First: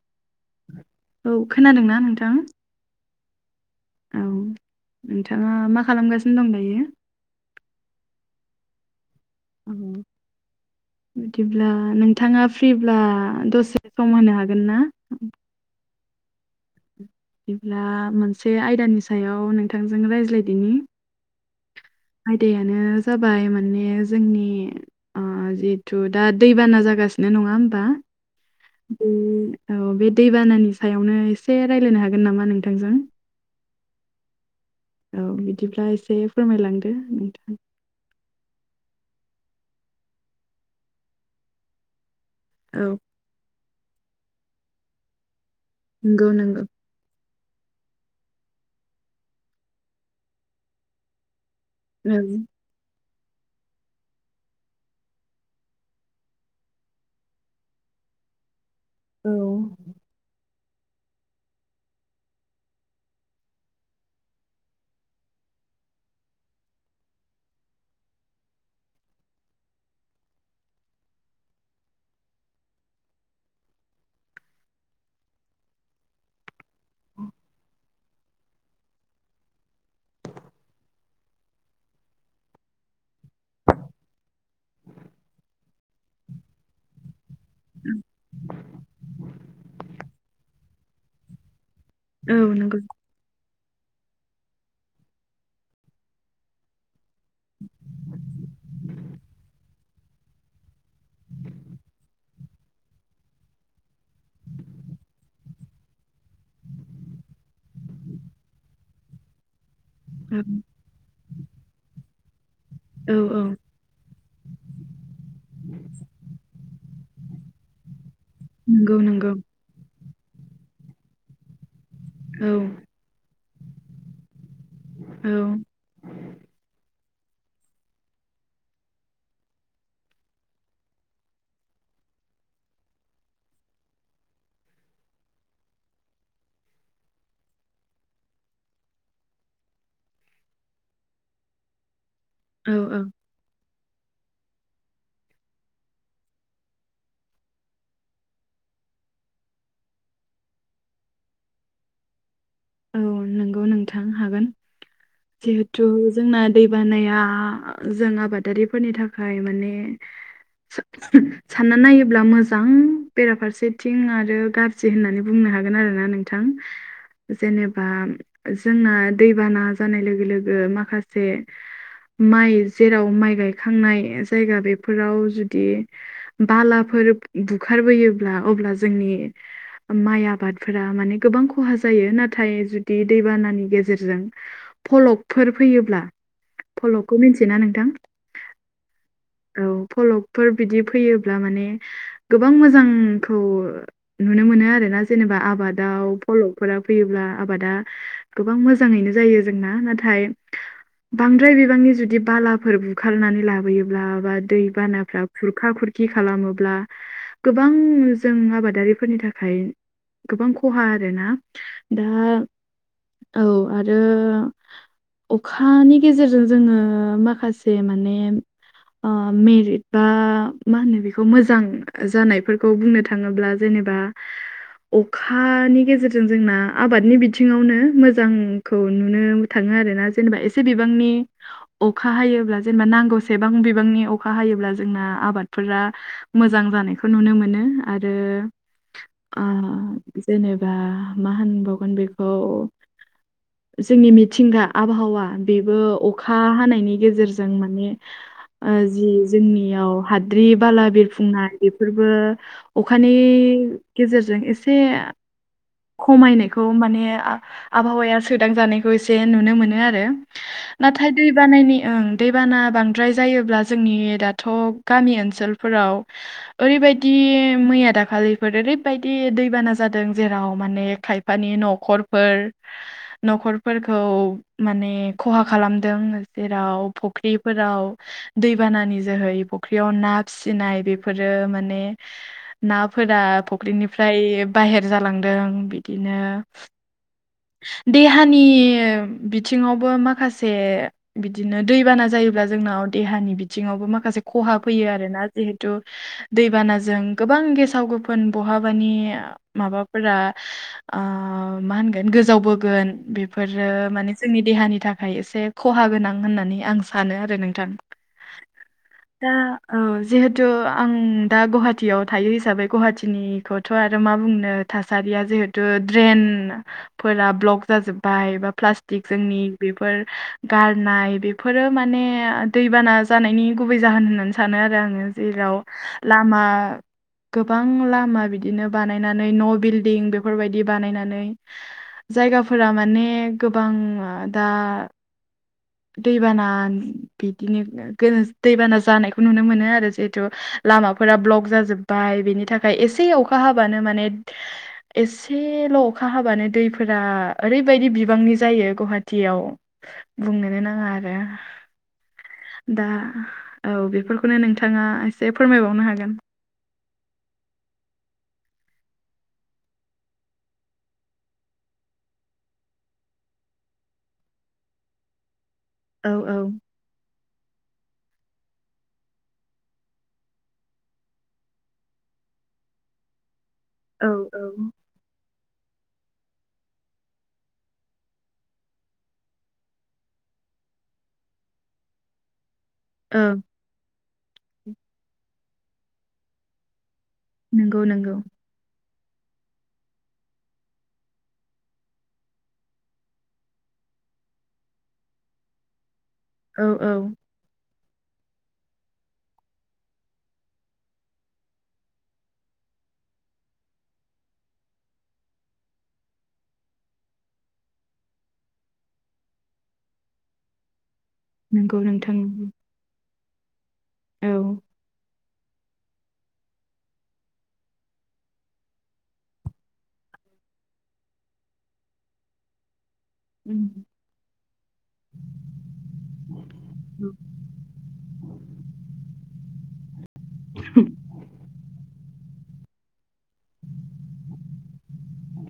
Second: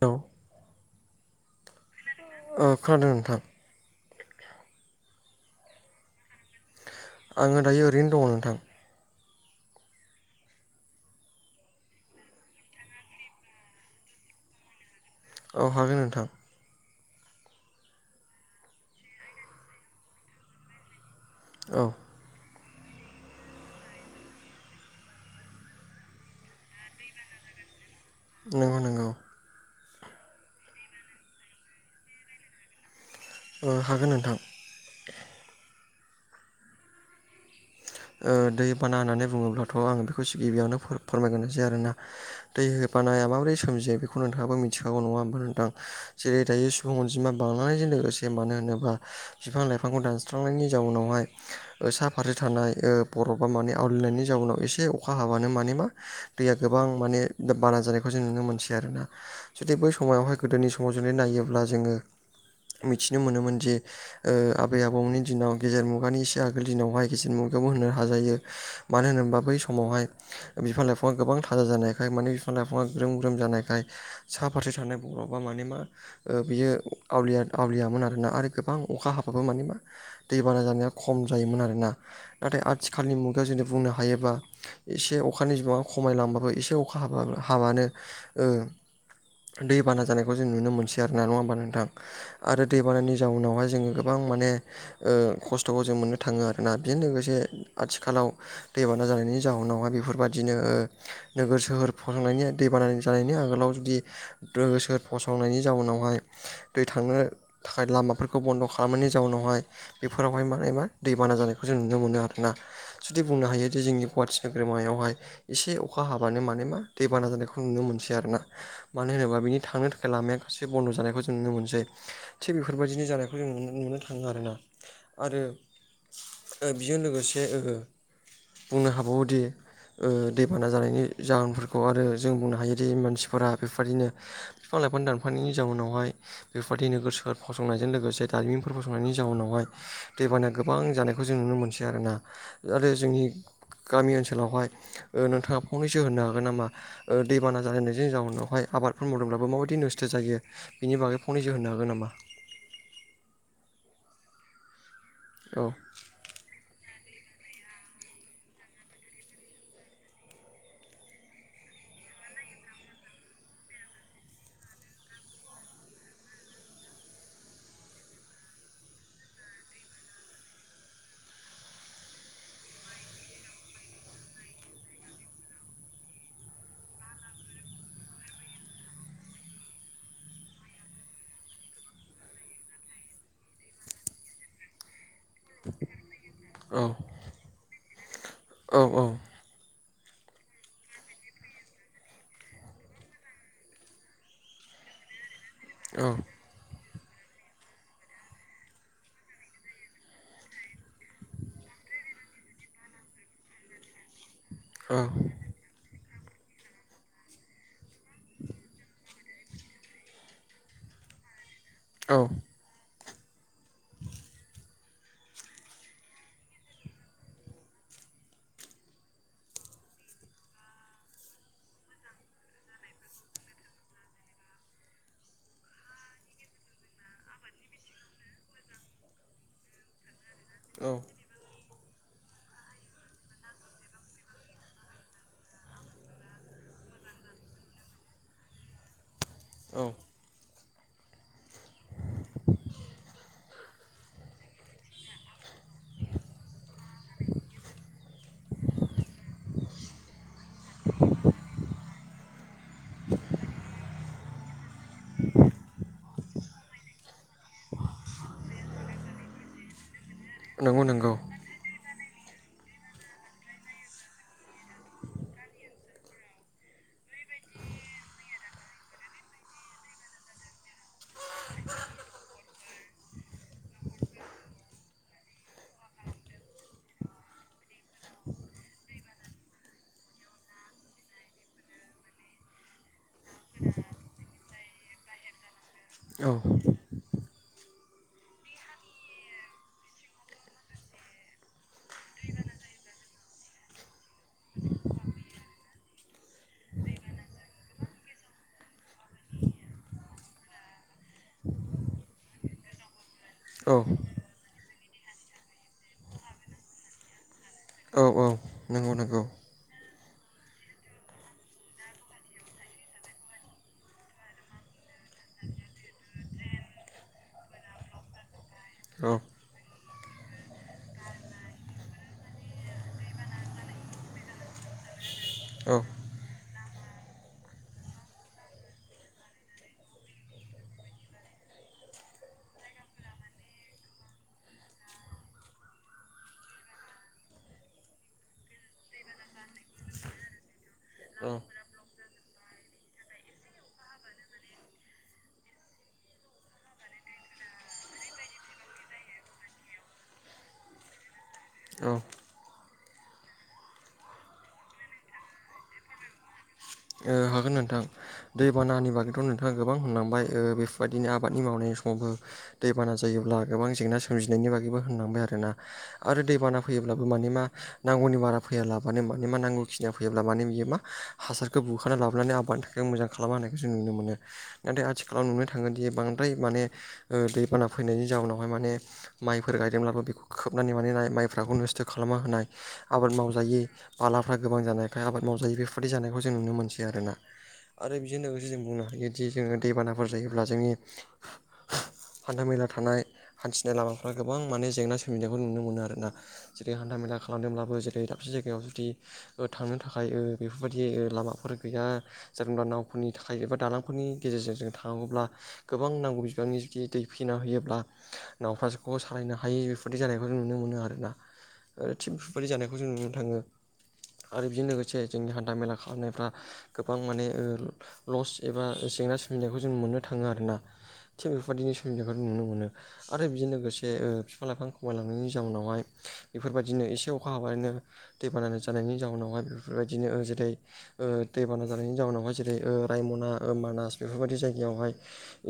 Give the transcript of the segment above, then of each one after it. औ औ खोनादोंना नोंथां? ओ खोनादों नोंथां। औ नोंथाङा मा खालामगासिनो दं दायो? आङो दायो ओरैनो दङ नोंथां। [unintelligible] बिदिब्ला नोंथाङा फ्रिब्ला दसे सम होनो हागोन ना? औ हागोन नोंथां। बिदिब्ला मोनसे आयदानि सायाव नोंथांजों रायज्लायदिनि औ आयदायानो जाबाय माने जोंनि आ जिहेथु दा दैबाना जागासिनो नङा होमबा? नंगौ नंगौ बे औ बे दैबानानि सायावनो एसे राय्लायनो हागोन नामा नोंथांजों? ओ हागोन नोंथां। औ बिदिब्ला एसे फोरमायलांदो नोंथां ओ दै बाना होननानै बुङोब्लाथ' आं बेखौ गिबियावनो फोरमायगोन जै आरोना दै औ बानाया माबोरै सोमजियो बेखौ नोंथाङाबो मिथिखागौ नङा होमबा नोंथां नंगौ जेरै नंगौ दायो सुबुं अनजिमा बांलनायजों लोगोसे मानो होनोब्ला बिफां लाइफांखौ दानस्रांनायनि जाउनावहाय सा फारसे थानाय ओ बरफ बा माने आवलिनायनि जाउनाव एसे अखा हाबानो माने मा दैया गोबां माने दा बाना जानायखौ जों नुनो मोनसै आरोना औ जुदि बै समायावहाय गोदोनि समाव जुदि नायोब्ला जोङो मिथिनो मोनोमोनदि ओ आबै आबौमोननि दिनाव गेजेर मुगानि एसे आगोल दिनावहाय गिसिर मुगायावबो होनो हाजायो मानो होनोबा बै समावहाय बिफां लाइफाङा गोबां थाजा जानायखाय माने बिफां लाइफाङा ग्रोम ग्रोम जानायखाय साहा फारसे थानाय बरफ बा माने मा ओ बियो आवलिया आवलियामोन आरोना आरो गोबां अखा हाबाबो माने मा दै बाना जानाया खम जायोमोन आरोना नाथाय आथिखालनि मुगायाव जुदि बुंनो हायोबा एसे अखानि बिबाङा खमायलांबाबो एसे अखा अखा हाबा हाबानो ओ दै बाना जानायखौ जों नुनो मोनसै आरो ना नङा होमबा नोंथां औ आरो नंगौ दै बानायनि जाउनावहाय जोङो गोबां माने ओ खस्थ'खौ जों मोननो थाङो आरोना बेजों लोगोसे जे आथिखालाव दैबाना जानायनि जाहोनावा बेफोरबायदिनो ओ नोगोर सोहोर फसंनायनि दैबाना जानायनि आगोलाव जुदि सोर फसंनायनि जाउनावहाय दै थांनो थाखाय लामाफोरखौ बन्द' खालामनायनि जाउनावहाय बेफोरावहाय औ माने मा दैबाना जानायखौ जों नुनो मोनो आरोना औ जुदि बुंनो हायो। बि जोंनि गुवाहाटि नोगोरमायावहाय एसे अखा हाबानो माने मा दैबाना जानायखौ नुनो मोनसै आरो ना नंगौ मानो नंगौ होनोबा बिनि थांनो थाखाय लामाया गासै बन्द' जानायखौ जों नुनो मोनसै औ थिग बेफोरबायदिनो जानाय जों नुनो थाङो आरोना औ आरो बेजों लोगोसे ओ बुंनो हाबावोदि ओ दैबाना जानायनि जाहोनफोरखौ आरो जों बुंनो हायोदि मानसिफोरा बेबादिनो बिफां लाइफां दानफांनायनि जाउनावहाय बेफोरबायदि नोगोर सोहोर फसंनायजों लोगोसे दारिमिनफोर फसंनायनि जाउनावहाय दैबाना गोबां जानाय खौ जों नुनो मोनसै आरोना औ आरो औ जोंनि गामि ओनसोलावहाय ओ नोंथाङा फंनैसो होनो हागोन नामा ओ दैबाना जालायनायनायनि जाउनावहाय आबादफोर मावदोंब्लाबो माबायदि नस्थ' जायो बिनि बागै फंनैसो होननो हागोन नामा औ नंगौ नोंथां हागोन औ जिहेथु जोंना दैबानाया जों आबादारिफोरनि थाखाय माने [unintelligible] सानना नायोब्ला मोजां बेराफारसेथिं आरो गाज्रि होननानै बुंनो हागोन आरोना नोंथां जेनेबा जोंना दैबाना जानाय लोगो लोगो माखासे माइ जेराव माइ गायखांनाय जायगा बेफोराव जुदि बालाफोर बुखारबोयोब्ला अब्ला जोंनि माइ आबादफोरा माने गोबां खहा जायो नाथाय जुदि दैबानानि गेजेरजों फलकफोर फैयोब्ला औ फलकखौ मिथियोना नोंथां? औ औ फलबफोर बिदि फैयोब्ला माने गोबां मोजांखौ नुनो मोनो आरोना जेनेबा आबादाव औ फल' फोरा फैयोब्ला आबादा गोबां मोजाङैनो जायो जोंना नाथाय बांद्राय बिबांनि जुदि बालाफोर बुखारनानै लाबोयो ब्ला दैबानाफ्रा खुरखा खुरखि खालामोब्ला गोबां जों आबादारिफोरनि थाखाय गोबां खहा आरोना दा औ औ आरो अखानि गेजेरजों जोङो माखासे माने ओ मेरिट बा मा होनो बेखौ मोजां जानायफोरखौ बुंनो था थाङोब्ला जेनेबा अखानि गेजेरजों जों जोंना आबादनि बिथिंआवनो मोजांखौ नुनो थाङो आरोना जेनेबा एस सि औ बिबांनि अखा हायोब्ला जेनेबा नांगौसेबां बिबांनि अखा हायोब्ला जोंना आबादफोरा मोजां जानायखौ नुनो मोनो आरो औ ओ जेनेबा मा होनबावगोन बेखौ जोंनि मिथिंगा आबहावा बेबो अखा हानायनि गेजेरजों माने ओ जि जोंनियाव हाद्रि बाला बिरफुंनाय बेफोरबो अखानि गेजेरजों एसे खमायनायखौ माने आबहावाया सोदांजानायखौ एसे नुनो मोनो आरो नंगौ नाथाय नंगौ दैबानायनि ओं दैबाना बांद्राय जायोब्ला जोंनि दा थ' गामि ओनसोलफोराव ओरैबायदि मैया दाखालिफोर ओरैबायदि दैबाना जादों जेराव माने खायफानि न'खरफोर न'खरफोरखौ माने खहा खालामदों। जेराव फख्रिफोराव दैबानानि जोहै फख्रियाव ना फिसिनाय बेफोरो माने नाफोरा फुख्रिनिफ्राय बाहेर जालांदों। बिदिनो औ देहानि बिथिङावबो माखासे बिदिनो दैबाना जायोब्ला जोंनाव देहानि बिथिङावबो माखासे खहा फैयो आरोना। जिहेतु दैबानाजों गोबां गेसाव गोफोन बहाबानि माबा फोरा आ मा होनगोन गोजावबोगोन। बेफोरो औ माने जोंनि देहानि थाखाय एसे खहा गोनां होननानै आं सानो आरो नोंथां। औ औ नंगौ नंगौ ओ। औ जिहेथु आं दा गुवाहाटीयाव थायो हिसाबै गुवाहाटीनिखौथ' आरो मा बुंनो। थासारिया जिहेथु ड्रेन फोरा ब्लक जाजोब्बाय बा प्लास्टिक औ जोंनि बेफोर गारनाय बे फोरो माने दैबाना जानायनि गुबै जाहोन होननानै सानो आरो आङो। जेराव औ लामा गोबां लामा बिदिनो बानायनानै न' बिल्दि बेफोरबायदि बानायनानै जायगाफोरा माने गोबां दा दैबाना बिदिनो दैबाना जानायखौ नुनो मोनो आरो जिहेथु लामाफोरा औ ब्लक जाजोब बाय। बिनि थाखाय एसे अखा हाबानो माने एसेल' अखा हाबानो दैफोरा ओरैबायदि बिबांनि जायो गुवाहाटीयाव। बुंनोनो नाङा आरो। ओ दा औ बेफोरखौनो नोंथाङा एसे फोरमायबावनो हागोन। ओ हागोन नोंथां। दैबानानि बागैथ' नोंथाङा गोबां होनलांबाय। ओ- बेफोरबायदिनो आबादनि मावनाय समावबो दैबाना जायोब्ला गोबां जेंना सोमजिनायनि बागैबो होनलांबाय आरोना औ आरो औ दैबाना फैयोब्लाबो माने मा नांगौनि बारा फैयाला मानो मान मा नांगौ खिनिया फैयोब्ला माने बियो मा हासार खौ बुखारना लाबोनानै आबादानि थाखाय मोजां खालामनो होनानायखौ जों नुनो औ मोनो। औ नाथाय आथिखाल खालाम नुनो थांगोनदि बांद्राय माने ओ- दैबाना फैनायनि जाउनावहाय माने माइफोर गायदोंब्लाबो बेखौ खोबनानै मानाय होनाय माइफाब नस्थ' खालामना होनाय आबाद औ मावजायो बालाफ्रा गोबां जानायखाय आबाद मावजायो बेफोरदि जानायखौ जों नुनो मोनसै आरोना। नंगौ आरो नंगौ बेजों लोगोसे जों बुंनो हायोदि जोङो दैबानाफोर जायोब्ला जोंनि [inaudible] हान्था मेला थानाय हान्थिनाय लामाफोरा गोबां माने जेंना सोमजिनायखौ नुनो मोनो आरोना। औ जेरै हान्था औौ मेला खालामदोंब्लाबो जेरै दाबसे जायगायाव जुदि थांनो थाखाय ओ-बेफोरबायदि बे लामाफोर गैया जबा नावफोरनि थाखाय एबा दालांफोरनि गेजेरजों जों थांनांगौब्ला गोबां नांगौ बिबांनि जुदि दै फैना होयोब्ला नाफ्र्राोखौ सालायनो हायि बेफोरदि जानायखौ जों नुनो मोनो आरोना। नंगौ ओ थाक नोंथां बेबादि जानायखौ जों नुनो थाङो औ आरो। बेजों लोगोसे जोंनि हान्था मेला खालामनायफ्रा गोबां माने लस एबा जेंना सबिनायखौ जों मोननो थाङो आरोना। थिग बेफोरबायदिनि सुबिदाखौ नुनो मोनो। आरो बिजों लोगोसे ओ- बिफां लाइफां खमायलांनायनि जाउनावहाय बेफोरबायदिनो एसे अखा हाब बानो दैबाना जानायनि जाउनावहाय बेफोरबायदिनो ओ- जेरै दैबाना जानायनि जाउनावहाय जेरै ओ- रायमना ओ- मानास बेफोरबायाददि जायगायावहाय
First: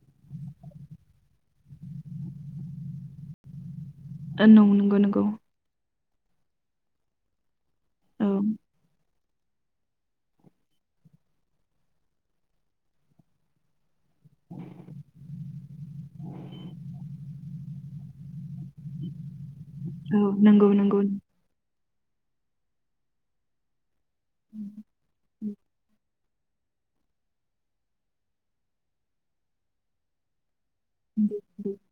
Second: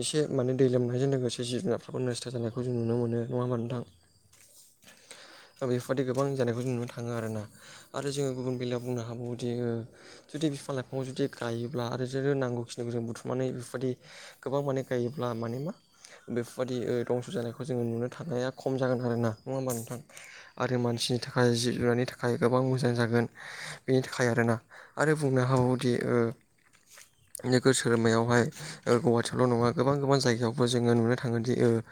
एसे माने दै लोमनायजों लोगोसे जिब जुनारफोरखौ नस्थ' जानायखौ जों नुनो मोनो नङा होमा नोंथां। औ नंगौ नंगौ। दा बेफोरबादि गोबां जानायखौ जों नुनो थाङो आरोना आरो औ जोङो गुबुन बेलायाव बुंनो हाबावोदि ओ जुदि बिफां लाइफाङाव जुदि गायोब्ला आरो जोनो नांगौखिनिखौ जों बुथुमनानै बेफोरबादि गोबां माने गायोब्ला माने मा बेफोरबादि आ दंस' जानायखौ जोङो नुनो थानाया खम जागोन आरो ना नङा होमबा नोंथां? औ नंगौ आरो नंगौ मानसिनि था खाय जिब जुनारनि थाखाय गोबां मोजां जागोन बेनि थाखाय आरोना। आरो बुंनो हाबावोदि ओ नोगोर सोहोरमायावहाय गुवाहाटियावल' नङा गोबां गोबां जायगायावबो जोङो नुनो थाङोनदि ओ औ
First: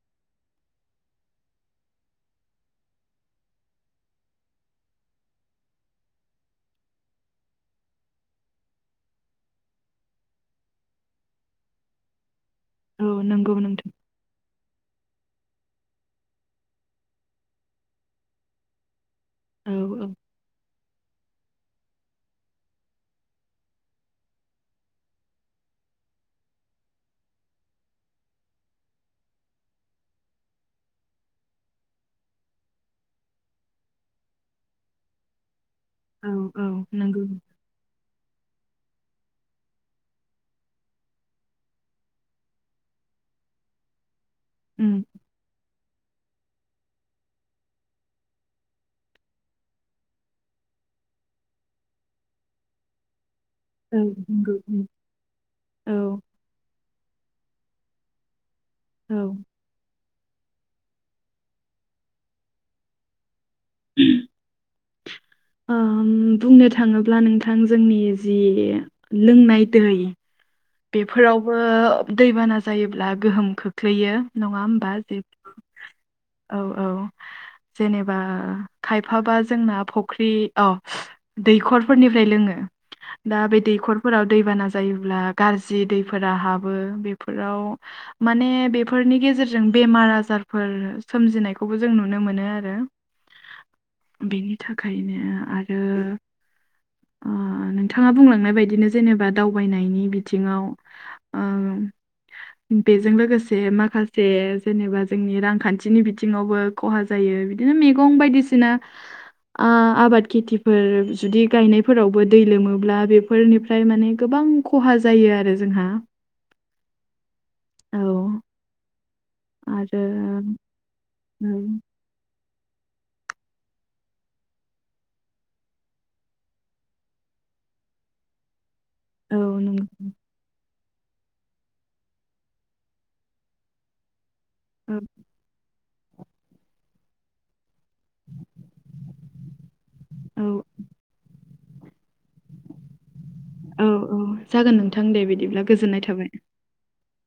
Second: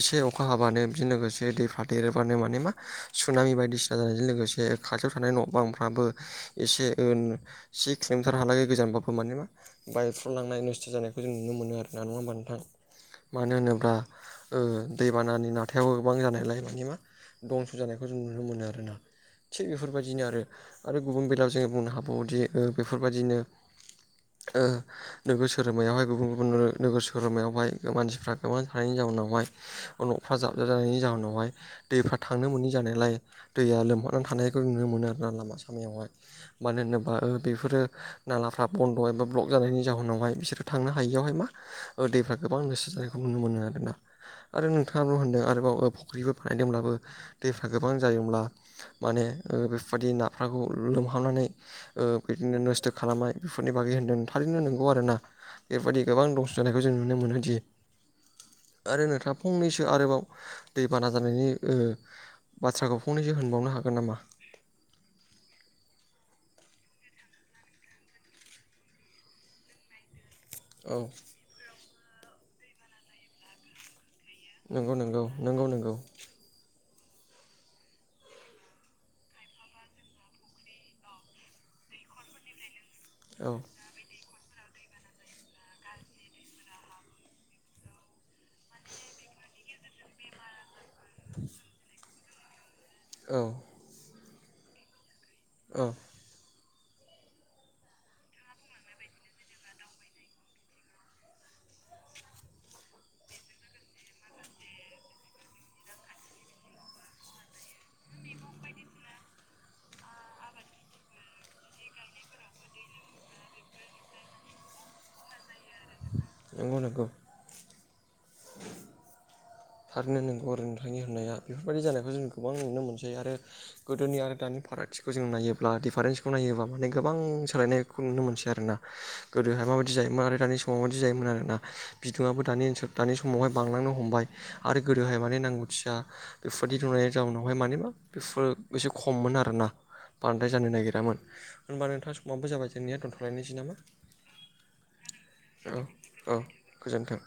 एसे अखा हाबानो बिजों लोगोसे दैफा देरोबानो माने मा सुनामि बायदिसिना जानायजों लोगोसे खाथियाव थानाय न' बांफ्राबो एसे से ओ से किल'मिटार हालागै गोजानबाबो माने मा बायफ्लंलांनाय नस्थ' जानायखौ जों नुनो मोनो आरोना नङा होमबा नोंथां। नंगौ मानो नोंथां होनोब्ला ओ दैबानानि नाथायाव गोबां जानायलाय मानि मा दंस' जानायखौ जों नुनो मोनो आरोना थिग औ औ बेफोरबायदिनो आरो गुबुन बेलायाव जोङो बुंनो हाबवोदि ओ बेफोरबायदिनो ओ नोगोर सहोरमायावहाय गुबुन गुबुन नो नोगोर सोहोमायावहाय मानसिफ्रा गोबां थानायनि जाहोनावहाय न'फ्रा जाबजाब जानायनि जाहोनावहाय दैफ्रा थांनो मोनै जानायलाय दैया लोमहनानै थानायखौ नुनो मोनो आरोना लामा सामायावहाय। औ औ मानो होनोबा नंगौ ओ बेफोरो नालाफ्रा बन्द' एबा ब्लक जानायनि जाहोनावहाय बिसोरो थांनो हायियावहाय मा दैफ्रा गोबां गोसा जानायखौ नुनो मोनो आरो दा आरो उम नोंथाङाबो होनदों आरोबाव ओ फुख्रिफोर बानायदोंब्लाबो दैफ्रा गोबां जायोमब्ला माने ओ बेफोरबादि नाफ्राखौ लोमहाबनानै ओ बिदिनो नोस्थ' खालामनाय बेफोरनि बागै औ होनदों थारैनो उम नंगौ आरोना औ बेफोरबायदि गोबां दंस जानायखौ जों नुनो मोनोदि आरो औ नोंथा फंनैसो आरोबाव दै बाना जानायनि ओ बाथ्राखौ फंनैसो होनबावनो हागोन नामा? ओम बुंनो थाङोब्ला नोंथां जोंनि जि लोंनाय दै औ बेफोरावबो दैबाना जायोब्ला गोहोम खो ख्लैयो नङा होमबा नंगौ जे नंगौ नंगौ नंगौ औ औ। जेनेबा खायफाबा जोंना फुख्रि अ दैखरफोरनिफ्राय लोङो दा औ बे दैखरफोराव दैबाना जायोब्ला गाज्रि दैफोरा हाबो बेफोराव माने बेफोरनि गेजेरजों बेमार आजारफोर सोमजिनायखौबो जों नुनो मोनो आरो। औ। बेनि थाखायनो आरो औ नोंथाङा बुंलांनाय बायदिनो जेनेबा दावबायनायनि बि बिथिङाव आ बेजों लोगोसे माखासे जेनेबा जोंनि रांखान्थिनि बिथिङावबो खहा जायो बिदिनो मैगं बायदिसिना आबाद खेथिफोर जुदि गायनायफोरावबो दै लोमोब्ला बेफोरनि फ्राय माने गोबां खहा जायो आरो। जोंहा नंगौ नंगौ। औ [inaudible] आरो थारैनो नंगौ नोंथांनि होननाया बेफोरबायदि जानायखौ जों गोबां नुनो मोनसै आरो गोदोनि आरो दानि फारागथिखौ जों नायोब्ला दिडिफारेन्सखौ नायोब्ला माने गोबां सोलायनायखौ नुनो मोनसै आरो ना। औ गोदोहाय नंगौ माबायदि जायोमोन आरो दानि समाव माबायदि जायोमोन आरोना बिदुङाबो दानि ओनसोल दानि समावहाय बांलांनो हमबाय। आरो औ गोदोहाय माने नांगौथिया बेफोरबायदि नुनायनि जाउनावहाय माने मा बेफोरो एसे खममोन आरोना औ बांद्राय जानाय नागिरामोन होनबा नोंथां समावाबबो जाबाय जोंनिया दोनथ लायनोसै नामा? औ औ जागोन नोंथां दे बिदिब्ला औ गोजोननाय औ थाबाय। गोजोन्थों।